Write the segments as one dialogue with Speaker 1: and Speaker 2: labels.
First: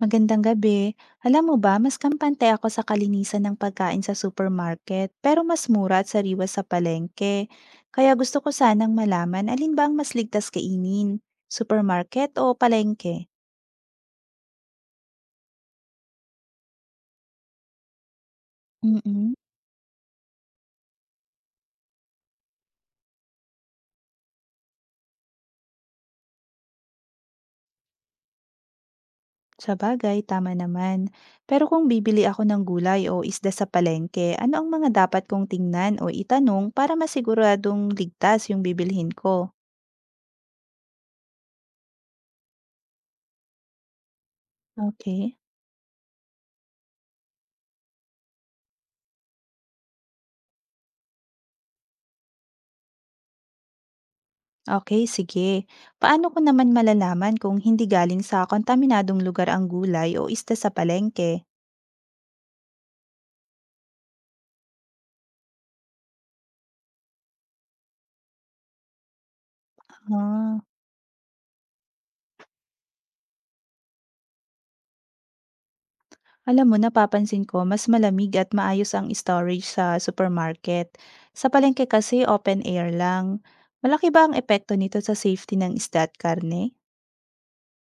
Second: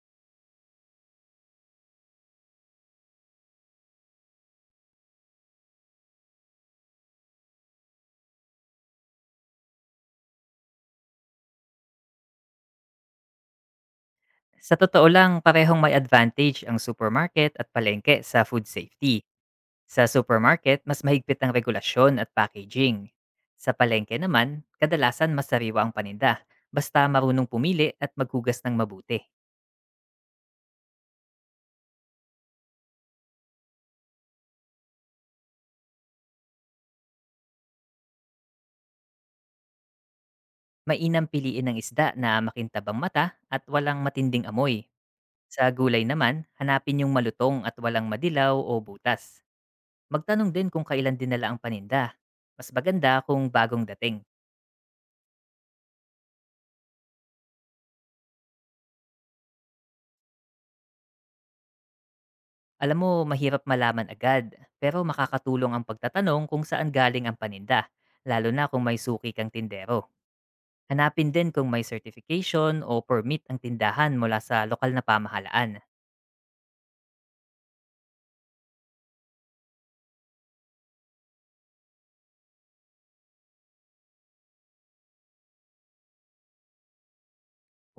Speaker 1: Magandang gabi. Alam mo ba, mas kampante ako sa kalinisan ng pagkain sa supermarket, pero mas mura at sariwa sa palengke. Kaya gusto ko sanang malaman alin ba ang mas ligtas kainin, supermarket o palengke?
Speaker 2: Sa totoo lang, parehong may advantage ang supermarket at palengke sa food safety.
Speaker 1: Mm-mm.
Speaker 2: Sa supermarket, mas mahigpit ang regulasyon at packaging. Sa palengke naman, kadalasan mas sariwa ang paninda, basta marunong pumili at maghugas ng mabuti.
Speaker 1: Sa bagay, tama naman. Pero kung bibili ako ng gulay o isda sa palengke, ano ang mga dapat kong tingnan o itanong para masiguradong ligtas yung bibilhin ko?
Speaker 2: Mainam piliin ng isda na makintabang mata at walang matinding amoy.
Speaker 1: Okay.
Speaker 2: Sa gulay naman, hanapin yung malutong at walang madilaw o butas. Magtanong din kung kailan dinala ang paninda. Mas maganda kung bagong dating.
Speaker 1: Okay, sige. Paano ko naman malalaman kung hindi galing sa kontaminadong lugar ang gulay o isda sa palengke?
Speaker 2: Alam mo, mahirap malaman agad, pero makakatulong ang pagtatanong kung saan galing ang paninda, lalo na kung may suki kang tindero.
Speaker 1: Ah,
Speaker 2: Hanapin din kung may certification o permit ang tindahan mula sa lokal na pamahalaan.
Speaker 1: alam mo, napapansin ko mas malamig at maayos ang storage sa supermarket. Sa palengke kasi open air lang. Malaki ba ang epekto nito sa safety ng isda at karne?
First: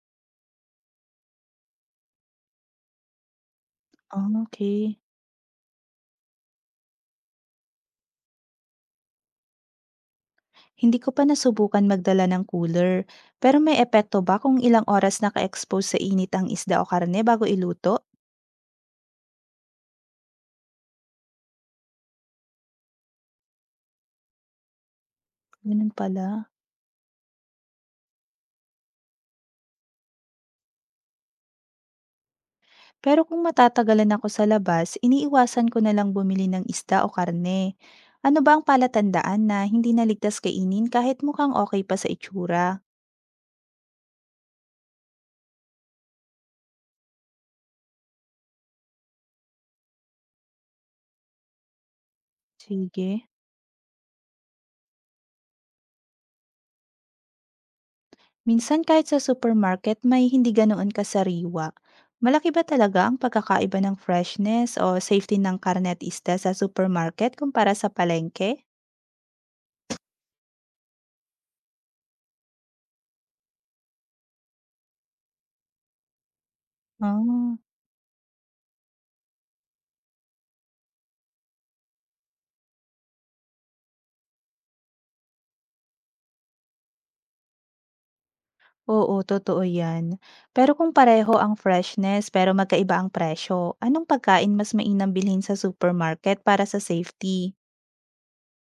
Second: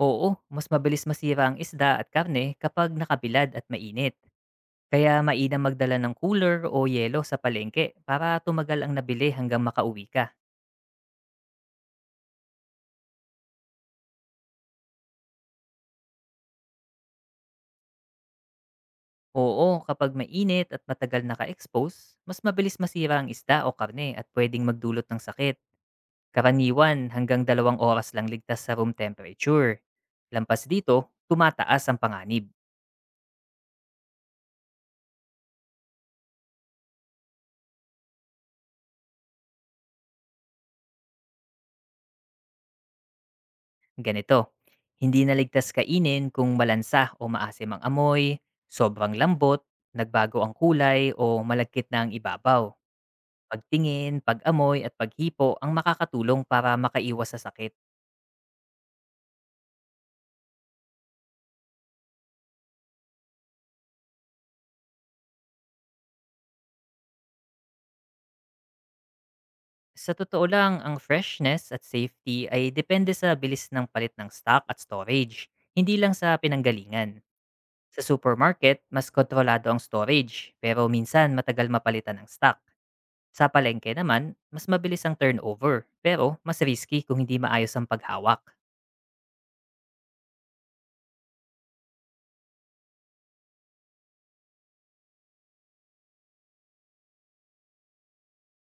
Speaker 2: Oo, mas mabilis masira ang isda at karne kapag nakabilad at mainit.
Speaker 1: Ah, okey.
Speaker 2: Kaya mainam magdala ng cooler o yelo sa palengke para tumagal ang nabili hanggang makauwi ka.
Speaker 1: Hindi ko pa nasubukan magdala ng cooler, pero may epekto ba kung ilang oras naka-expose sa init ang isda o karne bago iluto?
Speaker 2: Oo, kapag mainit at matagal naka-expose, mas mabilis masira ang isda o karne at pwedeng magdulot ng sakit.
Speaker 1: Ganun pala.
Speaker 2: Karaniwan hanggang 2 oras lang ligtas sa room temperature. Lampas dito, tumataas ang panganib.
Speaker 1: Pero kung matatagalan ako sa labas, iniiwasan ko na lang bumili ng isda o karne. Ano ba ang palatandaan na hindi naligtas kainin kahit mukhang okay pa sa itsura?
Speaker 2: Ganito, hindi na ligtas kainin kung malansa o maasim ang amoy, sobrang lambot, nagbago ang kulay o malagkit na ang ibabaw.
Speaker 1: Sige.
Speaker 2: Pagtingin, pag-amoy at paghipo ang makakatulong para makaiwas sa sakit.
Speaker 1: Minsan kahit sa supermarket may hindi ganoon kasariwa. Malaki ba talaga ang pagkakaiba ng freshness o safety ng karne at isda sa supermarket kumpara sa palengke?
Speaker 2: Sa totoo lang, ang freshness at safety ay depende sa bilis ng palit ng stock at storage, hindi lang sa pinanggalingan.
Speaker 1: Ah.
Speaker 2: Sa supermarket, mas kontrolado ang storage, pero minsan matagal mapalitan ang stock. Sa palengke naman, mas mabilis ang turnover, pero mas risky kung hindi maayos ang paghawak.
Speaker 1: Oo, totoo 'yan. Pero kung pareho ang freshness pero magkaiba ang presyo, anong pagkain mas mainam bilhin sa supermarket para sa safety?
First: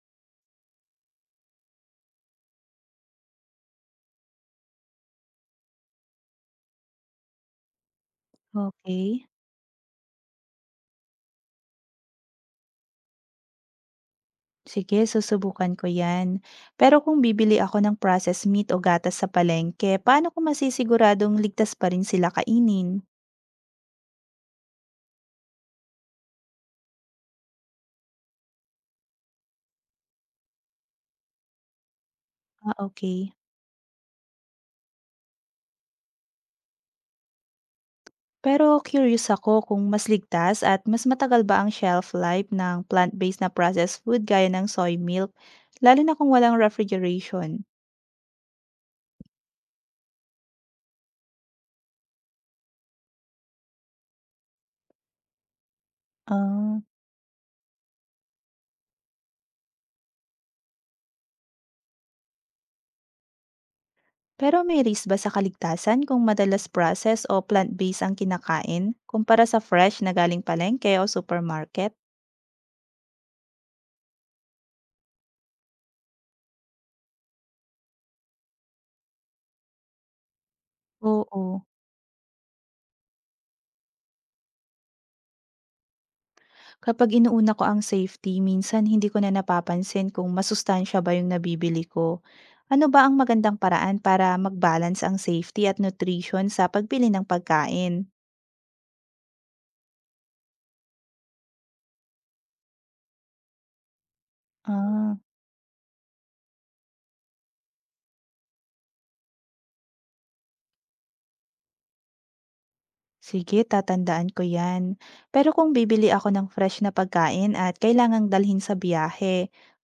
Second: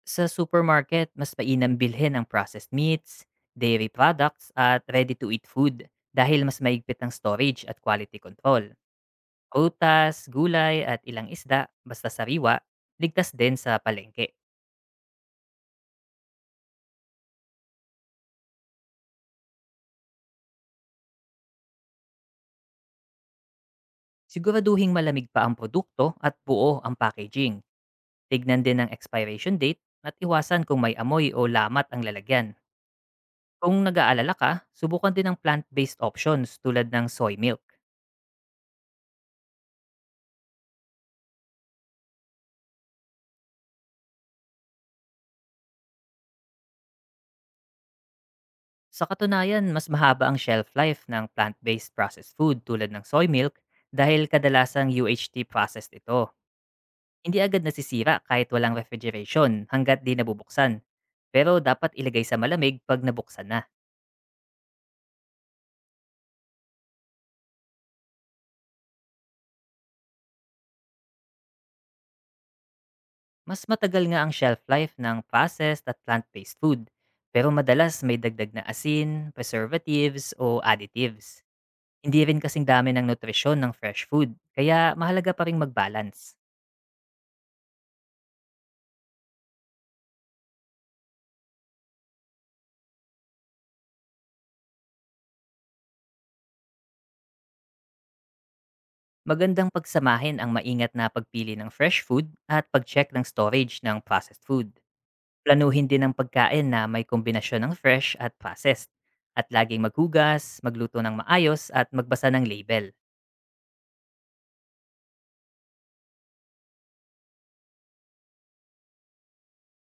Speaker 2: Sa supermarket, mas mainam bilhin ang processed meats, dairy products, at ready-to-eat food dahil mas maigpit ang storage at quality control.
Speaker 1: Okay.
Speaker 2: Prutas, gulay, at ilang isda, basta sariwa, ligtas din sa palengke.
Speaker 1: Sige, susubukan ko 'yan. Pero kung bibili ako ng processed meat o gatas sa palengke, paano ko masisiguradong ligtas pa rin sila kainin?
Speaker 2: Siguraduhing malamig pa ang produkto at buo ang packaging. Tignan din ang expiration date at iwasan kung may amoy o lamat ang lalagyan.
Speaker 1: Ah, okay.
Speaker 2: Kung nag-aalala ka, subukan din ang plant-based options tulad ng soy milk.
Speaker 1: Pero curious ako kung mas ligtas at mas matagal ba ang shelf life ng plant-based na processed food gaya ng soy milk, lalo na kung walang refrigeration?
Speaker 2: Sa katunayan, mas mahaba ang shelf life ng plant-based processed food tulad ng soy milk dahil kadalasang UHT processed ito.
Speaker 1: Ah.
Speaker 2: Hindi agad nasisira kahit walang refrigeration hanggat di nabubuksan. Pero dapat ilagay sa malamig pag nabuksan na.
Speaker 1: Pero may risk ba sa kaligtasan kung madalas processed o plant-based ang kinakain kumpara sa fresh na galing palengke o supermarket?
Speaker 2: Mas matagal nga ang shelf life ng processed at plant-based food, pero madalas may dagdag na asin, preservatives o additives.
Speaker 1: Oo.
Speaker 2: Hindi rin kasing dami ng nutrisyon ng fresh food, kaya mahalaga pa rin mag-balance.
Speaker 1: Kapag inuuna ko ang safety, minsan hindi ko na napapansin kung masustansya ba yung nabibili ko. Ano ba ang magandang paraan para mag-balance ang safety at nutrition sa pagbili ng pagkain?
Speaker 2: Magandang pagsamahin ang maingat na pagpili ng fresh food at pag-check ng storage ng processed food.
Speaker 1: Ah.
Speaker 2: Planuhin din ang pagkain na may kombinasyon ng fresh at processed. At laging maghugas, magluto ng maayos at magbasa ng label.
Speaker 1: Sige, tatandaan ko yan. Pero kung bibili ako ng fresh na pagkain at kailangang dalhin sa biyahe,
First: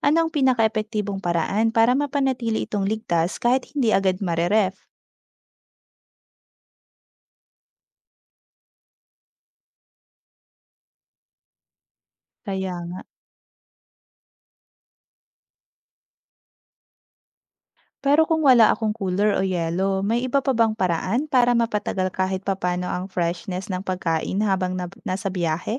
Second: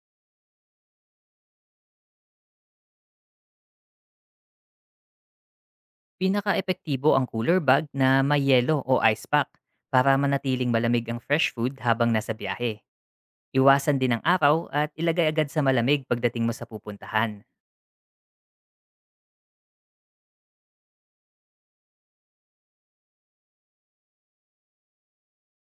Speaker 1: anong pinaka-epektibong paraan para mapanatili itong ligtas kahit hindi agad mareref?
Speaker 2: Pinakaepektibo ang cooler bag na may yelo o ice pack para manatiling malamig ang fresh food habang nasa biyahe.
Speaker 1: Kaya nga.
Speaker 2: Iwasan din ang araw at ilagay agad sa malamig pagdating mo sa pupuntahan.
Speaker 1: Pero kung wala akong cooler o yelo, may iba pa bang paraan para mapatagal kahit papano ang freshness ng pagkain habang nasa biyahe?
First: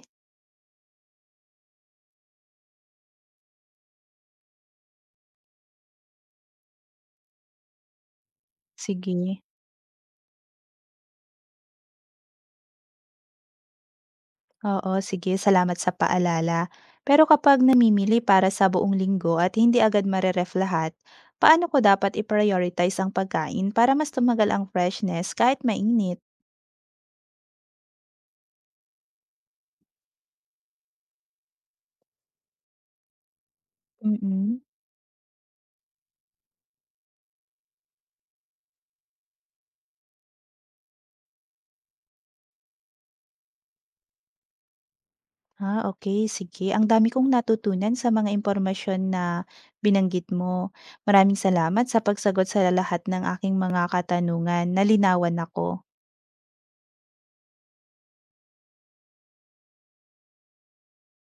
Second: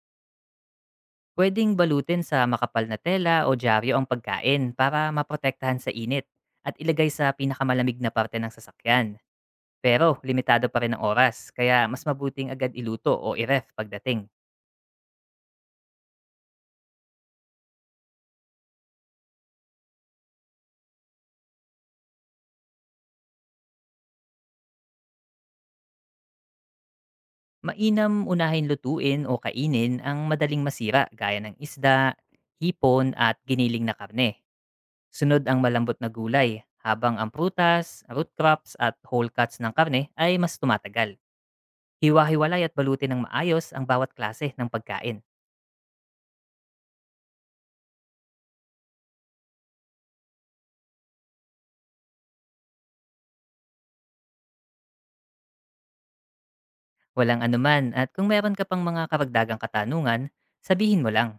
Speaker 2: Pwedeng balutin sa makapal na tela o dyaryo ang pagkain para maprotektahan sa init at ilagay sa pinakamalamig na parte ng sasakyan.
Speaker 1: Sige.
Speaker 2: Pero limitado pa rin ang oras, kaya mas mabuting agad iluto o i-ref pagdating.
Speaker 1: Oo, sige. Salamat sa paalala. Pero kapag namimili para sa buong linggo at hindi agad mareref lahat, paano ko dapat i-prioritize ang pagkain para mas tumagal ang freshness kahit mainit?
Speaker 2: Mainam unahin lutuin o kainin ang madaling masira gaya ng isda, hipon at giniling na karne.
Speaker 1: Mm.
Speaker 2: Sunod ang malambot na gulay, habang ang prutas, root crops at whole cuts ng karne ay mas tumatagal. Hiwa-hiwalay at balutin ng maayos ang bawat klase ng pagkain.
Speaker 1: Ah, okay. Sige. Ang dami kong natutunan sa mga impormasyon na binanggit mo. Maraming salamat sa pagsagot sa lahat ng aking mga katanungan. Nalinawan ako.
Speaker 2: Walang anuman, at kung meron ka pang mga karagdagang katanungan, sabihin mo lang.